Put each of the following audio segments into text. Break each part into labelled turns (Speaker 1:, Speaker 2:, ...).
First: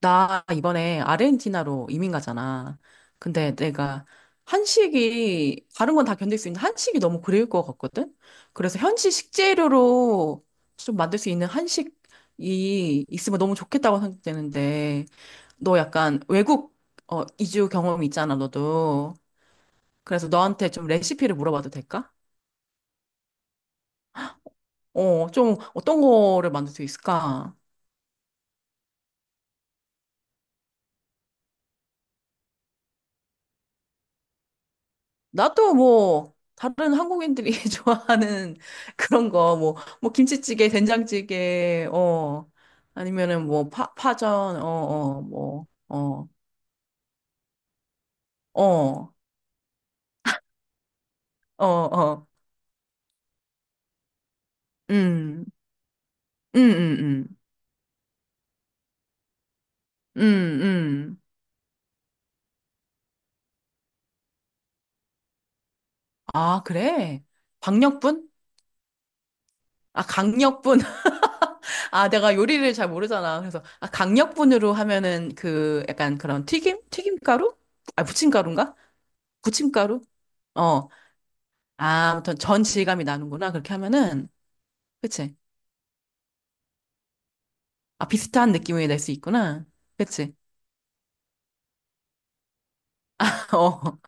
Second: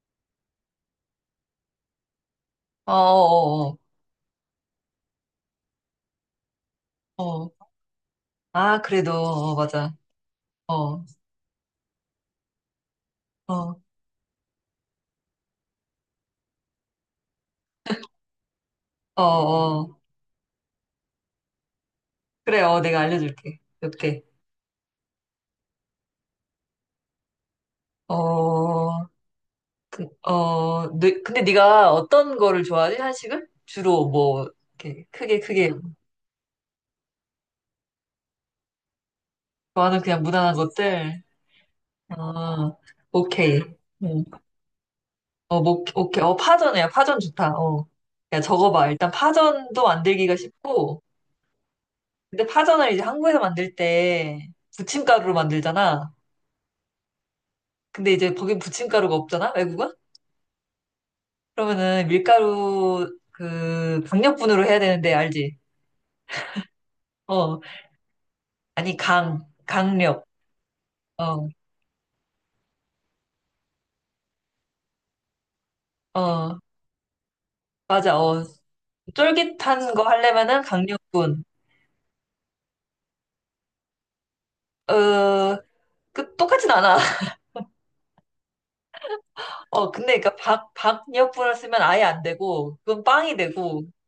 Speaker 1: 나 이번에 아르헨티나로 이민 가잖아.
Speaker 2: 어,
Speaker 1: 근데
Speaker 2: 어,
Speaker 1: 내가 한식이, 다른 건 다 견딜 수 있는데 한식이 너무
Speaker 2: 어,
Speaker 1: 그리울
Speaker 2: 어.
Speaker 1: 것 같거든? 그래서
Speaker 2: 아,
Speaker 1: 현지
Speaker 2: 그래도, 맞아.
Speaker 1: 식재료로 좀
Speaker 2: 어,
Speaker 1: 만들 수 있는 한식이 있으면 너무
Speaker 2: 어,
Speaker 1: 좋겠다고 생각되는데, 너 약간 외국, 이주 경험이 있잖아, 너도.
Speaker 2: 어, 어.
Speaker 1: 그래서 너한테 좀 레시피를 물어봐도 될까?
Speaker 2: 그래, 내가 알려줄게. 이렇게.
Speaker 1: 좀 어떤 거를 만들 수 있을까?
Speaker 2: 어, 네, 근데 네가 어떤 거를 좋아하지? 한식을? 주로 뭐, 이렇게 크게 크게
Speaker 1: 나도 뭐 다른 한국인들이 좋아하는 그런 거 뭐
Speaker 2: 좋아하는
Speaker 1: 뭐
Speaker 2: 그냥 무난한
Speaker 1: 김치찌개,
Speaker 2: 것들?
Speaker 1: 된장찌개 어
Speaker 2: 어,
Speaker 1: 아니면은
Speaker 2: 오케이.
Speaker 1: 뭐 파,
Speaker 2: 응.
Speaker 1: 파전
Speaker 2: 뭐, 오케이. 파전이야. 파전 좋다. 어. 야, 적어봐. 일단 파전도 만들기가 쉽고, 근데 파전을 이제 한국에서 만들 때 부침가루로
Speaker 1: 어어뭐어어어어음음음음음음아
Speaker 2: 만들잖아. 근데 이제 거긴 부침가루가 없잖아, 외국은? 그러면은 밀가루 그 강력분으로 해야 되는데 알지?
Speaker 1: 그래
Speaker 2: 어,
Speaker 1: 박력분?
Speaker 2: 아니
Speaker 1: 아
Speaker 2: 강력.
Speaker 1: 강력분
Speaker 2: 어,
Speaker 1: 아 내가 요리를 잘 모르잖아 그래서 아 강력분으로 하면은 그 약간 그런
Speaker 2: 어,
Speaker 1: 튀김가루? 아
Speaker 2: 맞아. 어,
Speaker 1: 부침가루인가?
Speaker 2: 쫄깃한 거
Speaker 1: 부침가루?
Speaker 2: 하려면은
Speaker 1: 어,
Speaker 2: 강력분.
Speaker 1: 아, 아무튼 전 질감이 나는구나, 그렇게 하면은. 그치?
Speaker 2: 어, 그 똑같진 않아.
Speaker 1: 아, 비슷한 느낌이 낼 수 있구나.
Speaker 2: 어, 근데
Speaker 1: 그치?
Speaker 2: 그러니까 박 박력분을 쓰면 아예 안 되고 그건 빵이 되고.
Speaker 1: 어.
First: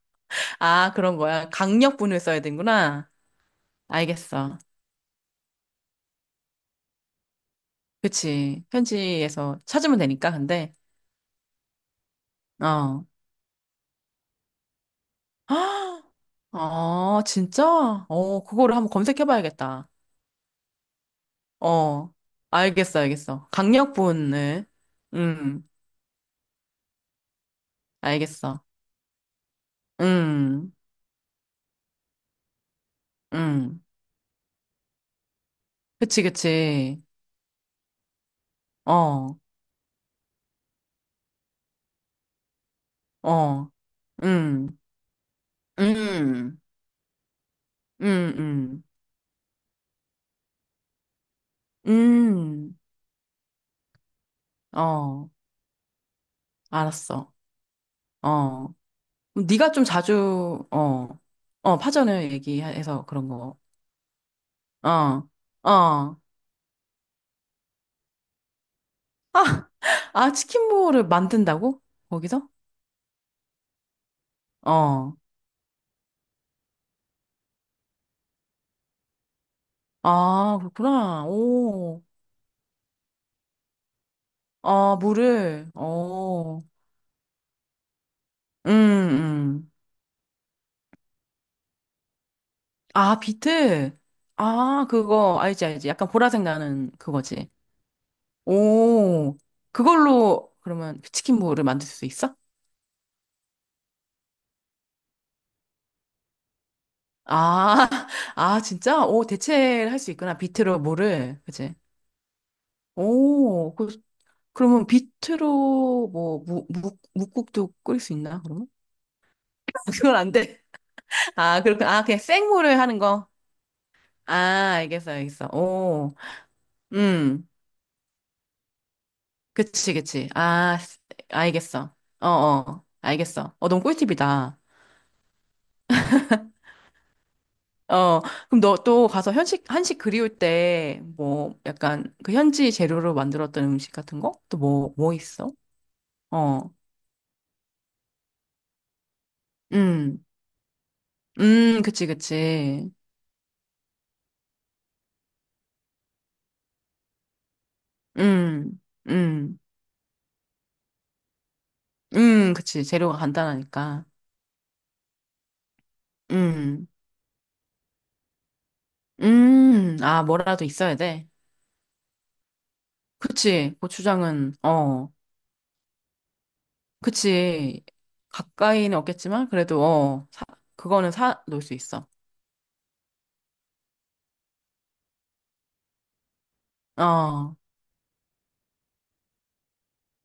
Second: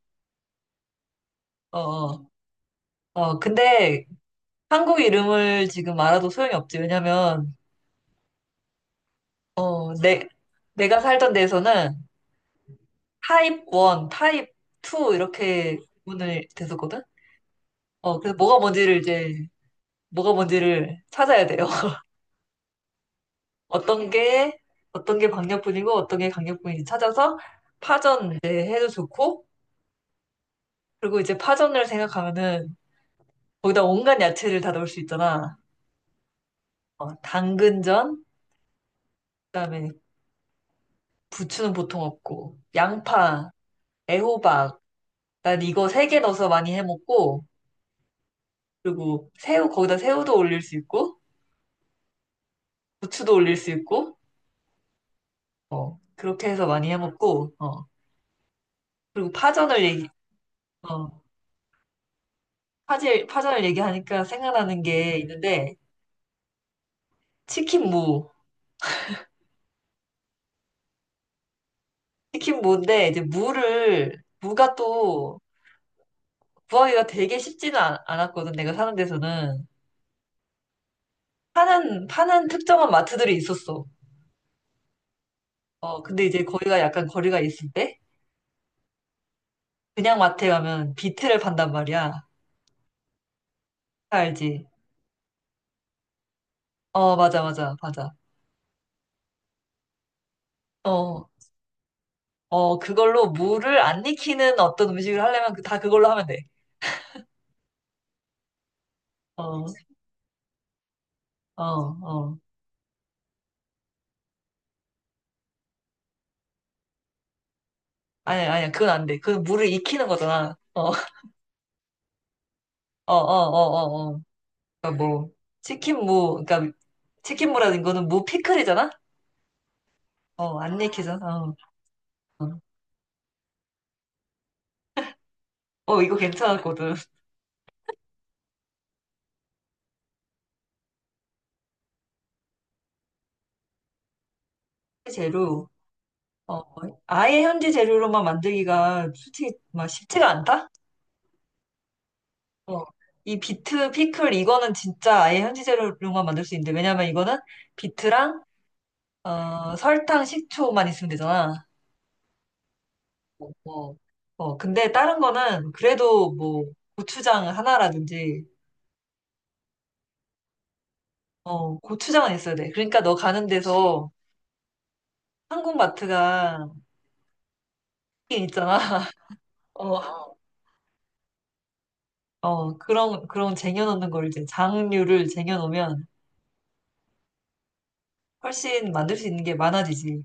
Speaker 1: 아, 그런 거야.
Speaker 2: 어,
Speaker 1: 강력분을
Speaker 2: 어,
Speaker 1: 써야 되는구나.
Speaker 2: 어. 근데
Speaker 1: 알겠어.
Speaker 2: 한국 이름을 지금 알아도 소용이 없지. 왜냐면
Speaker 1: 그치. 현지에서
Speaker 2: 어,
Speaker 1: 찾으면
Speaker 2: 내
Speaker 1: 되니까, 근데.
Speaker 2: 내가 살던 데서는
Speaker 1: 어.
Speaker 2: 타입 1, 타입 2 이렇게 구분을 됐었거든?
Speaker 1: 아, 진짜?
Speaker 2: 어, 그래서
Speaker 1: 어,
Speaker 2: 뭐가
Speaker 1: 그거를 한번
Speaker 2: 뭔지를 이제,
Speaker 1: 검색해봐야겠다.
Speaker 2: 뭐가 뭔지를 찾아야 돼요.
Speaker 1: 어. 알겠어, 알겠어.
Speaker 2: 어떤 게,
Speaker 1: 강력분을.
Speaker 2: 어떤 게
Speaker 1: 음,
Speaker 2: 광역분이고, 어떤 게 강력분인지 찾아서 파전
Speaker 1: 알겠어.
Speaker 2: 이제 해도 좋고,
Speaker 1: 음,
Speaker 2: 그리고 이제 파전을 생각하면은
Speaker 1: 음.
Speaker 2: 거기다 온갖 야채를 다 넣을 수 있잖아.
Speaker 1: 그치, 그치.
Speaker 2: 어, 당근전,
Speaker 1: 어,
Speaker 2: 그다음에 부추는 보통 없고, 양파,
Speaker 1: 어, 음,
Speaker 2: 애호박, 난 이거 3개 넣어서
Speaker 1: 음.
Speaker 2: 많이 해 먹고,
Speaker 1: 음,
Speaker 2: 그리고 새우, 거기다 새우도 올릴 수 있고,
Speaker 1: 음, 음,
Speaker 2: 부추도 올릴 수 있고,
Speaker 1: 어,
Speaker 2: 어, 그렇게 해서 많이
Speaker 1: 알았어.
Speaker 2: 해먹고, 어,
Speaker 1: 어,
Speaker 2: 그리고
Speaker 1: 네가
Speaker 2: 파전을
Speaker 1: 좀
Speaker 2: 얘기,
Speaker 1: 자주, 어,
Speaker 2: 어,
Speaker 1: 어, 파전을 얘기해서
Speaker 2: 파질,
Speaker 1: 그런 거.
Speaker 2: 파전을 얘기하니까 생각나는
Speaker 1: 어,
Speaker 2: 게
Speaker 1: 어.
Speaker 2: 있는데,
Speaker 1: 아,
Speaker 2: 치킨 무.
Speaker 1: 아, 치킨볼을 만든다고? 거기서?
Speaker 2: 치킨 무인데, 이제 무를, 무가
Speaker 1: 어.
Speaker 2: 또 구하기가 되게 쉽지는 않았거든, 내가 사는 데서는.
Speaker 1: 아, 그렇구나. 오.
Speaker 2: 파는 특정한 마트들이 있었어.
Speaker 1: 아, 물을.
Speaker 2: 어, 근데 이제
Speaker 1: 오
Speaker 2: 거기가 약간 거리가 있을 때,
Speaker 1: 음, 음.
Speaker 2: 그냥 마트에 가면 비트를 판단 말이야.
Speaker 1: 아, 비트.
Speaker 2: 다 알지?
Speaker 1: 아, 그거 알지, 알지. 약간 보라색 나는
Speaker 2: 어, 맞아,
Speaker 1: 그거지.
Speaker 2: 맞아, 맞아.
Speaker 1: 오. 그걸로 그러면
Speaker 2: 어,
Speaker 1: 치킨볼을 만들 수 있어?
Speaker 2: 어, 그걸로 무를 안 익히는 어떤 음식을 하려면 다 그걸로 하면 돼.
Speaker 1: 아, 아, 진짜? 오,
Speaker 2: 어,
Speaker 1: 대체를 할 수 있구나. 비트로 뭐를.
Speaker 2: 어,
Speaker 1: 그치?
Speaker 2: 어.
Speaker 1: 오, 그, 그러면 비트로 뭐, 묵국도 끓일 수 있나,
Speaker 2: 아니야,
Speaker 1: 그러면?
Speaker 2: 아니야. 그건 안 돼. 그건 물을 익히는
Speaker 1: 그건 안
Speaker 2: 거잖아.
Speaker 1: 돼.
Speaker 2: 어,
Speaker 1: 아, 그렇구나. 아, 그냥 생물을 하는
Speaker 2: 어, 어,
Speaker 1: 거.
Speaker 2: 어, 어, 어.
Speaker 1: 아,
Speaker 2: 그러니까
Speaker 1: 알겠어,
Speaker 2: 뭐,
Speaker 1: 알겠어.
Speaker 2: 치킨
Speaker 1: 오,
Speaker 2: 무, 그러니까
Speaker 1: 음.
Speaker 2: 치킨무라는 거는 무 피클이잖아?
Speaker 1: 그치, 그치.
Speaker 2: 어,
Speaker 1: 아,
Speaker 2: 안 익히잖아. 어,
Speaker 1: 알겠어. 어,
Speaker 2: 어.
Speaker 1: 어. 알겠어. 어, 너무 꿀팁이다.
Speaker 2: 어, 이거 괜찮았거든.
Speaker 1: 어, 그럼 너 또 가서 현식, 한식 그리울 때, 뭐, 약간 그 현지 재료로 만들었던 음식 같은 거? 또 뭐, 뭐 있어?
Speaker 2: 재료.
Speaker 1: 어,
Speaker 2: 어, 아예 현지 재료로만 만들기가 솔직히 막
Speaker 1: 음,
Speaker 2: 쉽지가 않다?
Speaker 1: 그치,
Speaker 2: 어.
Speaker 1: 그치.
Speaker 2: 이 비트 피클 이거는 진짜 아예 현지 재료로만 만들 수 있는데 왜냐면 이거는 비트랑
Speaker 1: 음, 음,
Speaker 2: 설탕, 식초만 있으면 되잖아.
Speaker 1: 그치. 재료가
Speaker 2: 어,
Speaker 1: 간단하니까.
Speaker 2: 어, 근데 다른 거는 그래도 뭐
Speaker 1: 음,
Speaker 2: 고추장 하나라든지,
Speaker 1: 아, 뭐라도 있어야 돼.
Speaker 2: 어, 고추장은 있어야 돼. 그러니까 너 가는
Speaker 1: 그치.
Speaker 2: 데서
Speaker 1: 고추장은, 어,
Speaker 2: 한국마트가
Speaker 1: 그치.
Speaker 2: 있긴 있잖아.
Speaker 1: 가까이는 없겠지만, 그래도, 어,
Speaker 2: 어,
Speaker 1: 사, 그거는 사 놓을 수 있어.
Speaker 2: 어, 그런 쟁여놓는 걸 이제 장류를 쟁여놓으면
Speaker 1: 어,
Speaker 2: 훨씬 만들 수 있는 게 많아지지.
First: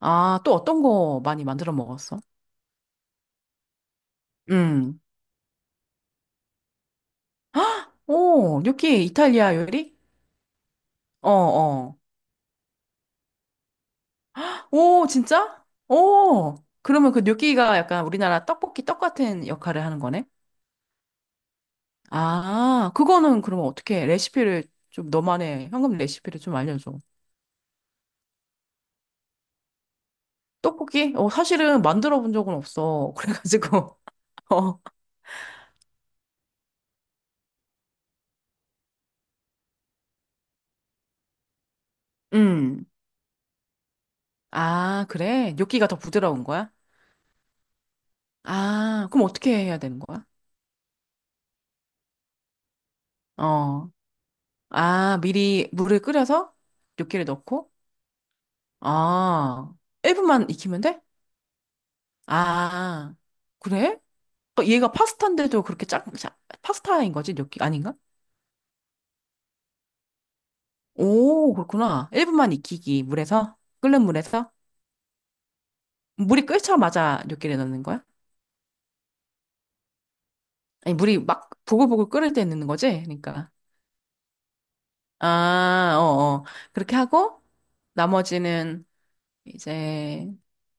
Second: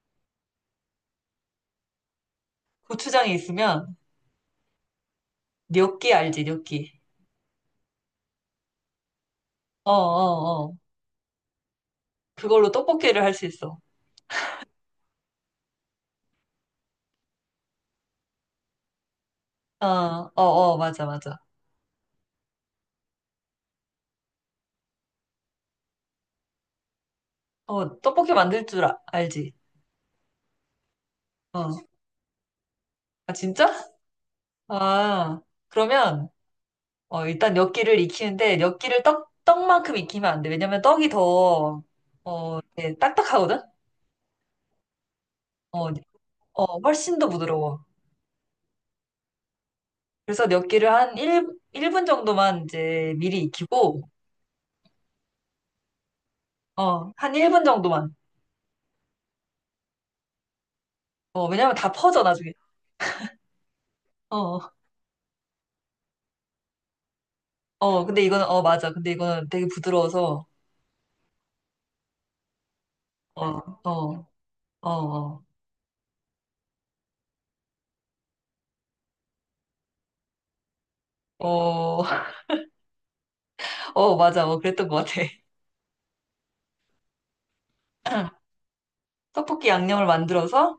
Speaker 1: 아, 또 어떤 거 많이 만들어 먹었어?
Speaker 2: 고추장이 있으면
Speaker 1: 음,
Speaker 2: 뇨끼 알지, 뇨 끼.
Speaker 1: 오, 뇨끼 이탈리아
Speaker 2: 어,
Speaker 1: 요리?
Speaker 2: 어, 어.
Speaker 1: 어, 어.
Speaker 2: 그걸로 떡볶이를 할 수 있어.
Speaker 1: 오, 진짜? 오, 그러면 그 gnocchi가 약간 우리나라 떡볶이 떡 같은 역할을
Speaker 2: 어,
Speaker 1: 하는 거네?
Speaker 2: 어, 어, 맞아, 맞아.
Speaker 1: 아, 그거는 그러면 어떻게 레시피를 좀 너만의 현금 레시피를 좀 알려줘.
Speaker 2: 어, 떡볶이 만들 줄 알지?
Speaker 1: 떡볶이? 어,
Speaker 2: 어.
Speaker 1: 사실은 만들어 본 적은 없어.
Speaker 2: 아, 진짜?
Speaker 1: 그래가지고, 어,
Speaker 2: 아, 그러면 일단 엿기를 익히는데 엿기를 떡만큼 익히면 안 돼. 왜냐면 떡이 더,
Speaker 1: 음.
Speaker 2: 이렇게 딱딱하거든?
Speaker 1: 아, 그래? gnocchi가
Speaker 2: 어,
Speaker 1: 더 부드러운 거야?
Speaker 2: 어, 훨씬 더 부드러워.
Speaker 1: 아, 그럼 어떻게 해야 되는 거야?
Speaker 2: 그래서 엿기를 한 1, 일분 정도만 이제 미리
Speaker 1: 어,
Speaker 2: 익히고,
Speaker 1: 아, 미리 물을 끓여서
Speaker 2: 어,
Speaker 1: gnocchi를
Speaker 2: 한 1분
Speaker 1: 넣고?
Speaker 2: 정도만.
Speaker 1: 아, 1분만 익히면 돼?
Speaker 2: 어, 왜냐면 다 퍼져, 나중에.
Speaker 1: 아, 그래?
Speaker 2: 어,
Speaker 1: 어, 얘가 파스타인데도 그렇게 짜, 짜- 파스타인 거지? 느낌 아닌가?
Speaker 2: 어, 근데 이거는, 맞아. 근데 이거는 되게 부드러워서,
Speaker 1: 오, 그렇구나. 1분만 익히기,
Speaker 2: 어,
Speaker 1: 물에서? 끓는
Speaker 2: 어,
Speaker 1: 물에서?
Speaker 2: 어, 어,
Speaker 1: 물이 끓자마자 뇨끼를 넣는 거야? 아니, 물이 막
Speaker 2: 어,
Speaker 1: 보글보글 끓을 때 넣는 거지? 그러니까.
Speaker 2: 어, 맞아. 어, 그랬던 것 같아.
Speaker 1: 아, 어, 어. 그렇게 하고, 나머지는
Speaker 2: 떡볶이 양념을
Speaker 1: 이제,
Speaker 2: 만들어서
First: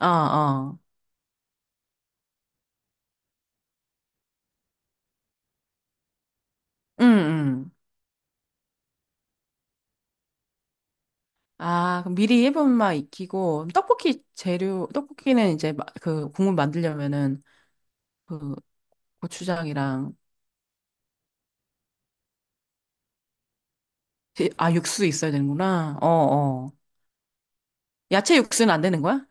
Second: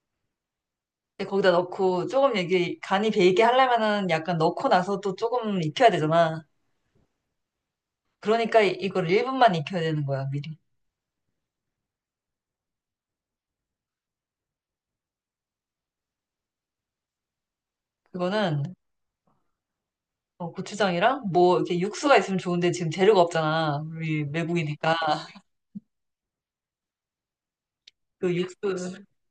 Speaker 1: 어, 어.
Speaker 2: 근데 거기다 넣고 조금 이게 간이 배이게 하려면은 약간 넣고 나서 또 조금 익혀야 되잖아.
Speaker 1: 응, 응.
Speaker 2: 그러니까 이걸 1분만 익혀야 되는 거야, 미리.
Speaker 1: 아, 그럼 미리 1분만 익히고, 떡볶이 재료, 떡볶이는 이제 마- 그 국물 만들려면은 그
Speaker 2: 그거는
Speaker 1: 고추장이랑,
Speaker 2: 어, 고추장이랑 뭐 이렇게 육수가 있으면 좋은데 지금 재료가 없잖아. 우리
Speaker 1: 제- 아,
Speaker 2: 외국이니까.
Speaker 1: 육수 있어야 되는구나. 어, 어.
Speaker 2: 그
Speaker 1: 야채
Speaker 2: 육수,
Speaker 1: 육수는 안 되는 거야?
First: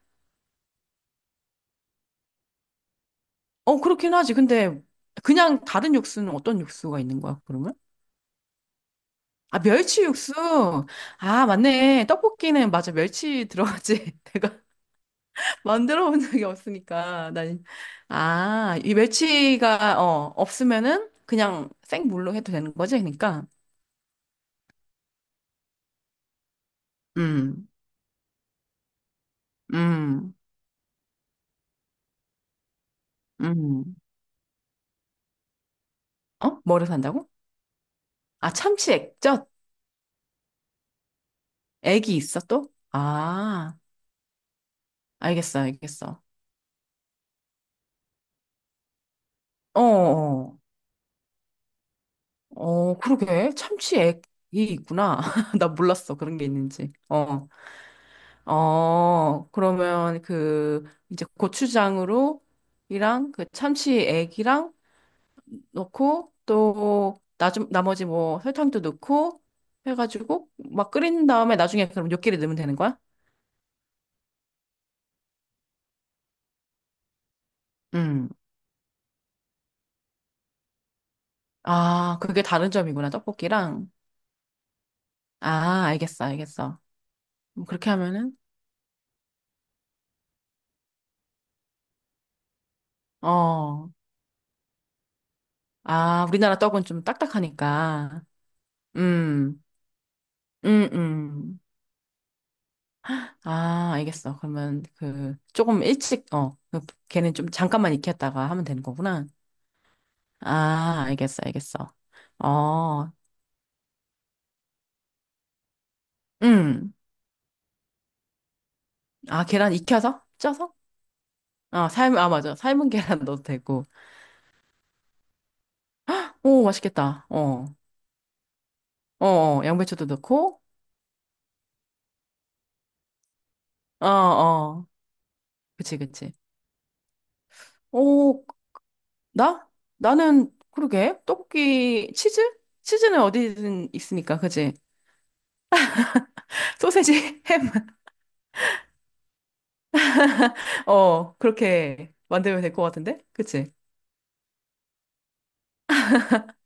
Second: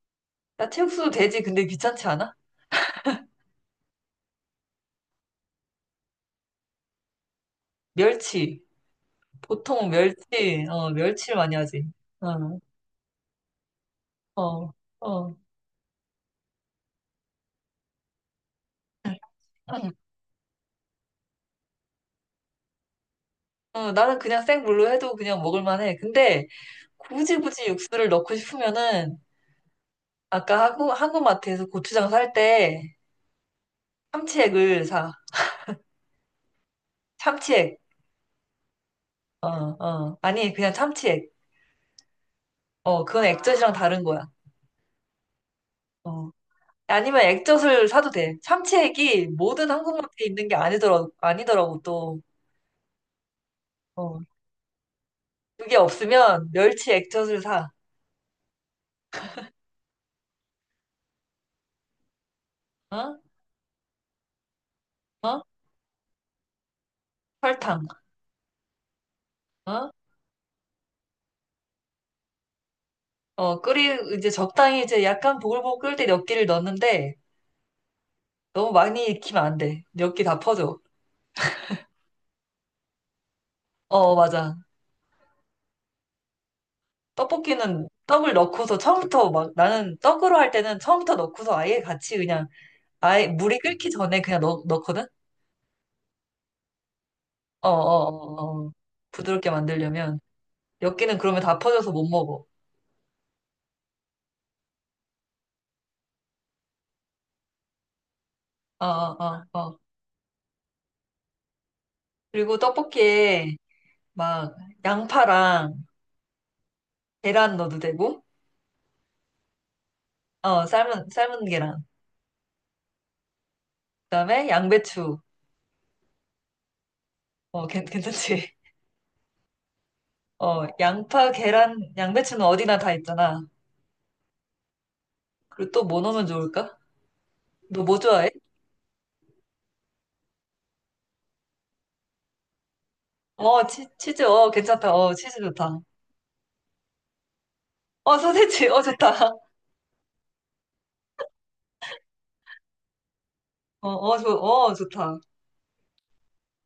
Speaker 2: 야채육수도 되지. 근데 귀찮지 않아?
Speaker 1: 어, 그렇긴 하지. 근데 그냥 다른 육수는 어떤 육수가 있는 거야, 그러면?
Speaker 2: 멸치.
Speaker 1: 아,
Speaker 2: 보통
Speaker 1: 멸치 육수.
Speaker 2: 멸치를
Speaker 1: 아,
Speaker 2: 많이 하지.
Speaker 1: 맞네.
Speaker 2: 어,
Speaker 1: 떡볶이는 맞아. 멸치 들어가지. 내가
Speaker 2: 어, 어.
Speaker 1: 만들어 본 적이 없으니까. 난 아, 이
Speaker 2: 응,
Speaker 1: 멸치가 어, 없으면은 그냥 생물로 해도 되는 거지, 그러니까.
Speaker 2: 나는 그냥 생물로 해도 그냥 먹을만 해. 근데 굳이 굳이
Speaker 1: 음.
Speaker 2: 육수를 넣고 싶으면은
Speaker 1: 음.
Speaker 2: 아까 한국마트에서 고추장 살 때
Speaker 1: 음.
Speaker 2: 참치액을 사.
Speaker 1: 어? 뭐를 산다고?
Speaker 2: 참치액.
Speaker 1: 아, 참치
Speaker 2: 어,
Speaker 1: 액젓.
Speaker 2: 어. 아니, 그냥 참치액.
Speaker 1: 액이 있어 또?
Speaker 2: 그건 액젓이랑
Speaker 1: 아,
Speaker 2: 다른 거야.
Speaker 1: 알겠어. 알겠어.
Speaker 2: 어. 아니면 액젓을 사도 돼. 참치액이 모든
Speaker 1: 어, 어.
Speaker 2: 한국마트에 있는 게
Speaker 1: 어.
Speaker 2: 아니더라, 아니더라고, 또.
Speaker 1: 어, 그러게.
Speaker 2: 어.
Speaker 1: 참치액이 있구나. 나
Speaker 2: 그게
Speaker 1: 몰랐어. 그런 게
Speaker 2: 없으면
Speaker 1: 있는지.
Speaker 2: 멸치 액젓을
Speaker 1: 어,
Speaker 2: 사.
Speaker 1: 어, 그러면 그, 이제 고추장으로,
Speaker 2: 어?
Speaker 1: 이랑 그 참치액이랑
Speaker 2: 어?
Speaker 1: 넣고, 또, 나 좀,
Speaker 2: 설탕.
Speaker 1: 나머지 뭐 설탕도 넣고,
Speaker 2: 어?
Speaker 1: 해가지고, 막 끓인 다음에 나중에 그럼 요끼를 넣으면 되는 거야?
Speaker 2: 어, 이제 적당히 이제 약간 보글보글 끓을 때 몇 개를 넣는데
Speaker 1: 음.
Speaker 2: 너무 많이 익히면 안 돼. 몇기다 퍼져.
Speaker 1: 아, 그게 다른 점이구나. 떡볶이랑.
Speaker 2: 어, 맞아.
Speaker 1: 아, 알겠어. 알겠어.
Speaker 2: 떡볶이는
Speaker 1: 그렇게
Speaker 2: 떡을
Speaker 1: 하면은,
Speaker 2: 넣고서 처음부터 막 나는 떡으로 할 때는 처음부터 넣고서 아예 같이 그냥 아예 물이 끓기
Speaker 1: 어,
Speaker 2: 전에 그냥 넣거든?
Speaker 1: 아, 우리나라 떡은 좀
Speaker 2: 어어어 어,
Speaker 1: 딱딱하니까.
Speaker 2: 어, 어, 어. 부드럽게
Speaker 1: 음.
Speaker 2: 만들려면
Speaker 1: 음,
Speaker 2: 엽기는 그러면 다
Speaker 1: 음.
Speaker 2: 퍼져서 못 먹어.
Speaker 1: 아, 알겠어. 그러면 그 조금 일찍 어, 그 걔는 좀 잠깐만 익혔다가 하면 되는
Speaker 2: 어어어
Speaker 1: 거구나.
Speaker 2: 어, 어, 어.
Speaker 1: 아, 알겠어, 알겠어.
Speaker 2: 그리고
Speaker 1: 어,
Speaker 2: 떡볶이에 막 양파랑
Speaker 1: 음.
Speaker 2: 계란 넣어도 되고
Speaker 1: 아, 계란 익혀서?
Speaker 2: 어
Speaker 1: 쪄서?
Speaker 2: 삶은 계란
Speaker 1: 아, 삶, 아, 맞아. 삶은 계란 넣어도 되고.
Speaker 2: 그다음에 양배추
Speaker 1: 오, 맛있겠다. 어,
Speaker 2: 어 괜찮지?
Speaker 1: 어, 어, 양배추도 넣고.
Speaker 2: 어 양파 계란 양배추는 어디나 다 있잖아.
Speaker 1: 어, 어.
Speaker 2: 그리고 또
Speaker 1: 그치,
Speaker 2: 뭐 넣으면
Speaker 1: 그치.
Speaker 2: 좋을까? 너 뭐 좋아해?
Speaker 1: 오, 나? 나는, 그러게. 떡볶이, 치즈? 치즈는
Speaker 2: 어,
Speaker 1: 어디든
Speaker 2: 치즈,
Speaker 1: 있으니까,
Speaker 2: 어,
Speaker 1: 그치?
Speaker 2: 괜찮다. 어, 치즈 좋다.
Speaker 1: 소세지, 햄
Speaker 2: 어, 소세지, 좋다.
Speaker 1: 어, 그렇게 만들면 될 것 같은데? 그치?
Speaker 2: 어, 어, 좋다.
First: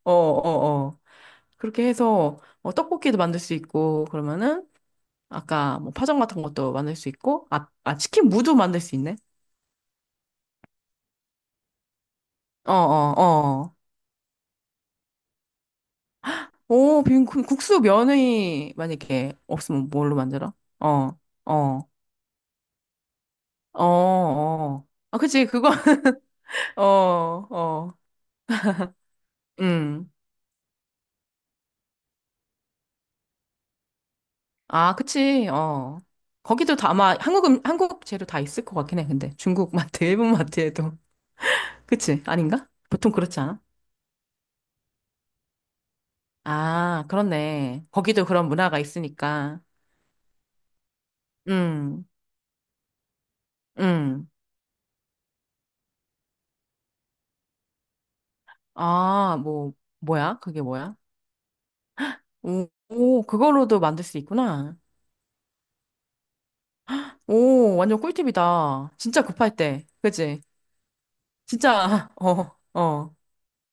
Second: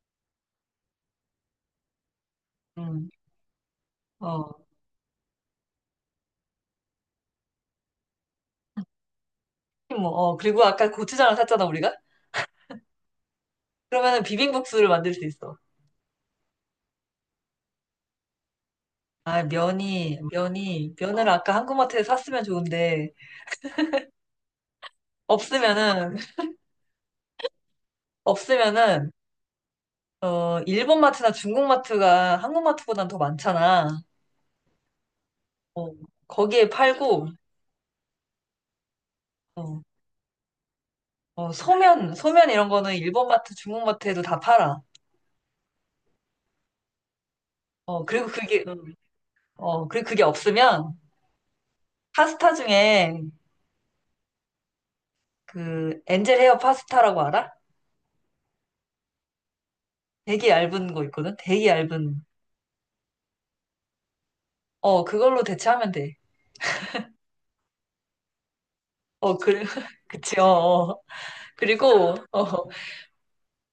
Speaker 1: 어, 어, 어. 그렇게 해서, 어,
Speaker 2: 음,
Speaker 1: 떡볶이도 만들 수 있고,
Speaker 2: 어,
Speaker 1: 그러면은, 아까 뭐 파전 같은 것도 만들 수 있고, 아, 아, 치킨 무도 만들 수 있네?
Speaker 2: 뭐, 그리고 아까 고추장을 샀잖아, 우리가?
Speaker 1: 어, 어, 어.
Speaker 2: 그러면은 비빔국수를 만들 수 있어.
Speaker 1: 오, 빈 국수 면이 만약에
Speaker 2: 아,
Speaker 1: 없으면 뭘로 만들어? 어,
Speaker 2: 면을 아까
Speaker 1: 어,
Speaker 2: 한국마트에 샀으면 좋은데,
Speaker 1: 어, 어. 아, 그치, 그거,
Speaker 2: 없으면은,
Speaker 1: 어, 어.
Speaker 2: 없으면은,
Speaker 1: 음.
Speaker 2: 어, 일본 마트나 중국 마트가 한국 마트보단 더 많잖아.
Speaker 1: 아, 그치,
Speaker 2: 어,
Speaker 1: 어.
Speaker 2: 거기에
Speaker 1: 거기도 다 아마
Speaker 2: 팔고,
Speaker 1: 한국, 한국 재료 다 있을 것 같긴 해, 근데. 중국
Speaker 2: 어,
Speaker 1: 마트, 일본 마트에도.
Speaker 2: 어,
Speaker 1: 그치?
Speaker 2: 소면
Speaker 1: 아닌가?
Speaker 2: 이런 거는
Speaker 1: 보통
Speaker 2: 일본
Speaker 1: 그렇지
Speaker 2: 마트,
Speaker 1: 않아?
Speaker 2: 중국 마트에도 다 팔아.
Speaker 1: 아, 그렇네.
Speaker 2: 어,
Speaker 1: 거기도
Speaker 2: 그리고
Speaker 1: 그런
Speaker 2: 그게, 응.
Speaker 1: 문화가 있으니까.
Speaker 2: 어, 그리고 그게 없으면
Speaker 1: 음,
Speaker 2: 파스타 중에
Speaker 1: 음.
Speaker 2: 그 엔젤 헤어 파스타라고 알아?
Speaker 1: 아, 뭐, 뭐야?
Speaker 2: 되게
Speaker 1: 그게
Speaker 2: 얇은
Speaker 1: 뭐야?
Speaker 2: 거 있거든? 되게 얇은.
Speaker 1: 오, 오, 그걸로도 만들 수 있구나.
Speaker 2: 어, 그걸로 대체하면 돼.
Speaker 1: 오, 완전 꿀팁이다. 진짜
Speaker 2: 어, 그,
Speaker 1: 급할 때.
Speaker 2: 그치,
Speaker 1: 그치?
Speaker 2: 어. 어.
Speaker 1: 진짜,
Speaker 2: 그리고, 어,
Speaker 1: 어, 어.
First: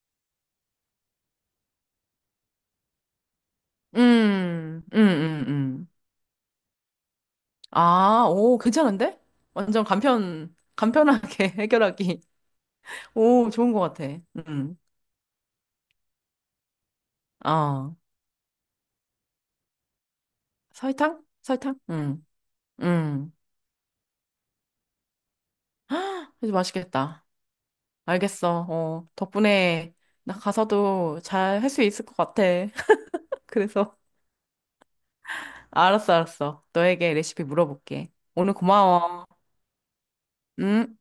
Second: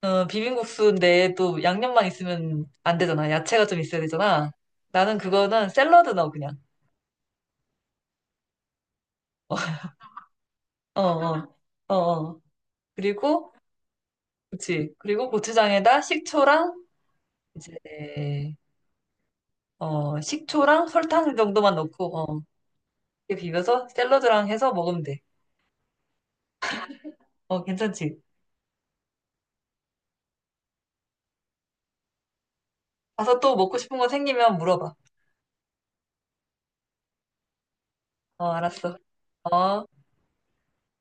Speaker 2: 어, 비빔국수인데 또 양념만 있으면 안 되잖아. 야채가 좀 있어야 되잖아.
Speaker 1: 음, 음,
Speaker 2: 나는
Speaker 1: 음,
Speaker 2: 그거는
Speaker 1: 음.
Speaker 2: 샐러드 넣어, 그냥.
Speaker 1: 아, 오, 괜찮은데? 완전 간편,
Speaker 2: 어,
Speaker 1: 간편하게
Speaker 2: 어, 어,
Speaker 1: 해결하기.
Speaker 2: 어.
Speaker 1: 오,
Speaker 2: 그리고,
Speaker 1: 좋은 것 같아. 음,
Speaker 2: 그치. 그리고 고추장에다 식초랑, 이제,
Speaker 1: 어.
Speaker 2: 어, 식초랑
Speaker 1: 설탕?
Speaker 2: 설탕 정도만
Speaker 1: 설탕?
Speaker 2: 넣고, 어.
Speaker 1: 음.
Speaker 2: 이렇게 비벼서 샐러드랑 해서 먹으면 돼.
Speaker 1: 아주 맛있겠다.
Speaker 2: 어, 괜찮지?
Speaker 1: 알겠어. 어, 덕분에 나 가서도 잘 할 수 있을 것 같아.
Speaker 2: 가서 또 먹고
Speaker 1: 그래서
Speaker 2: 싶은 거 생기면 물어봐.
Speaker 1: 알았어, 알았어. 너에게 레시피 물어볼게.
Speaker 2: 어,
Speaker 1: 오늘
Speaker 2: 알았어.
Speaker 1: 고마워.
Speaker 2: 어.
Speaker 1: 응?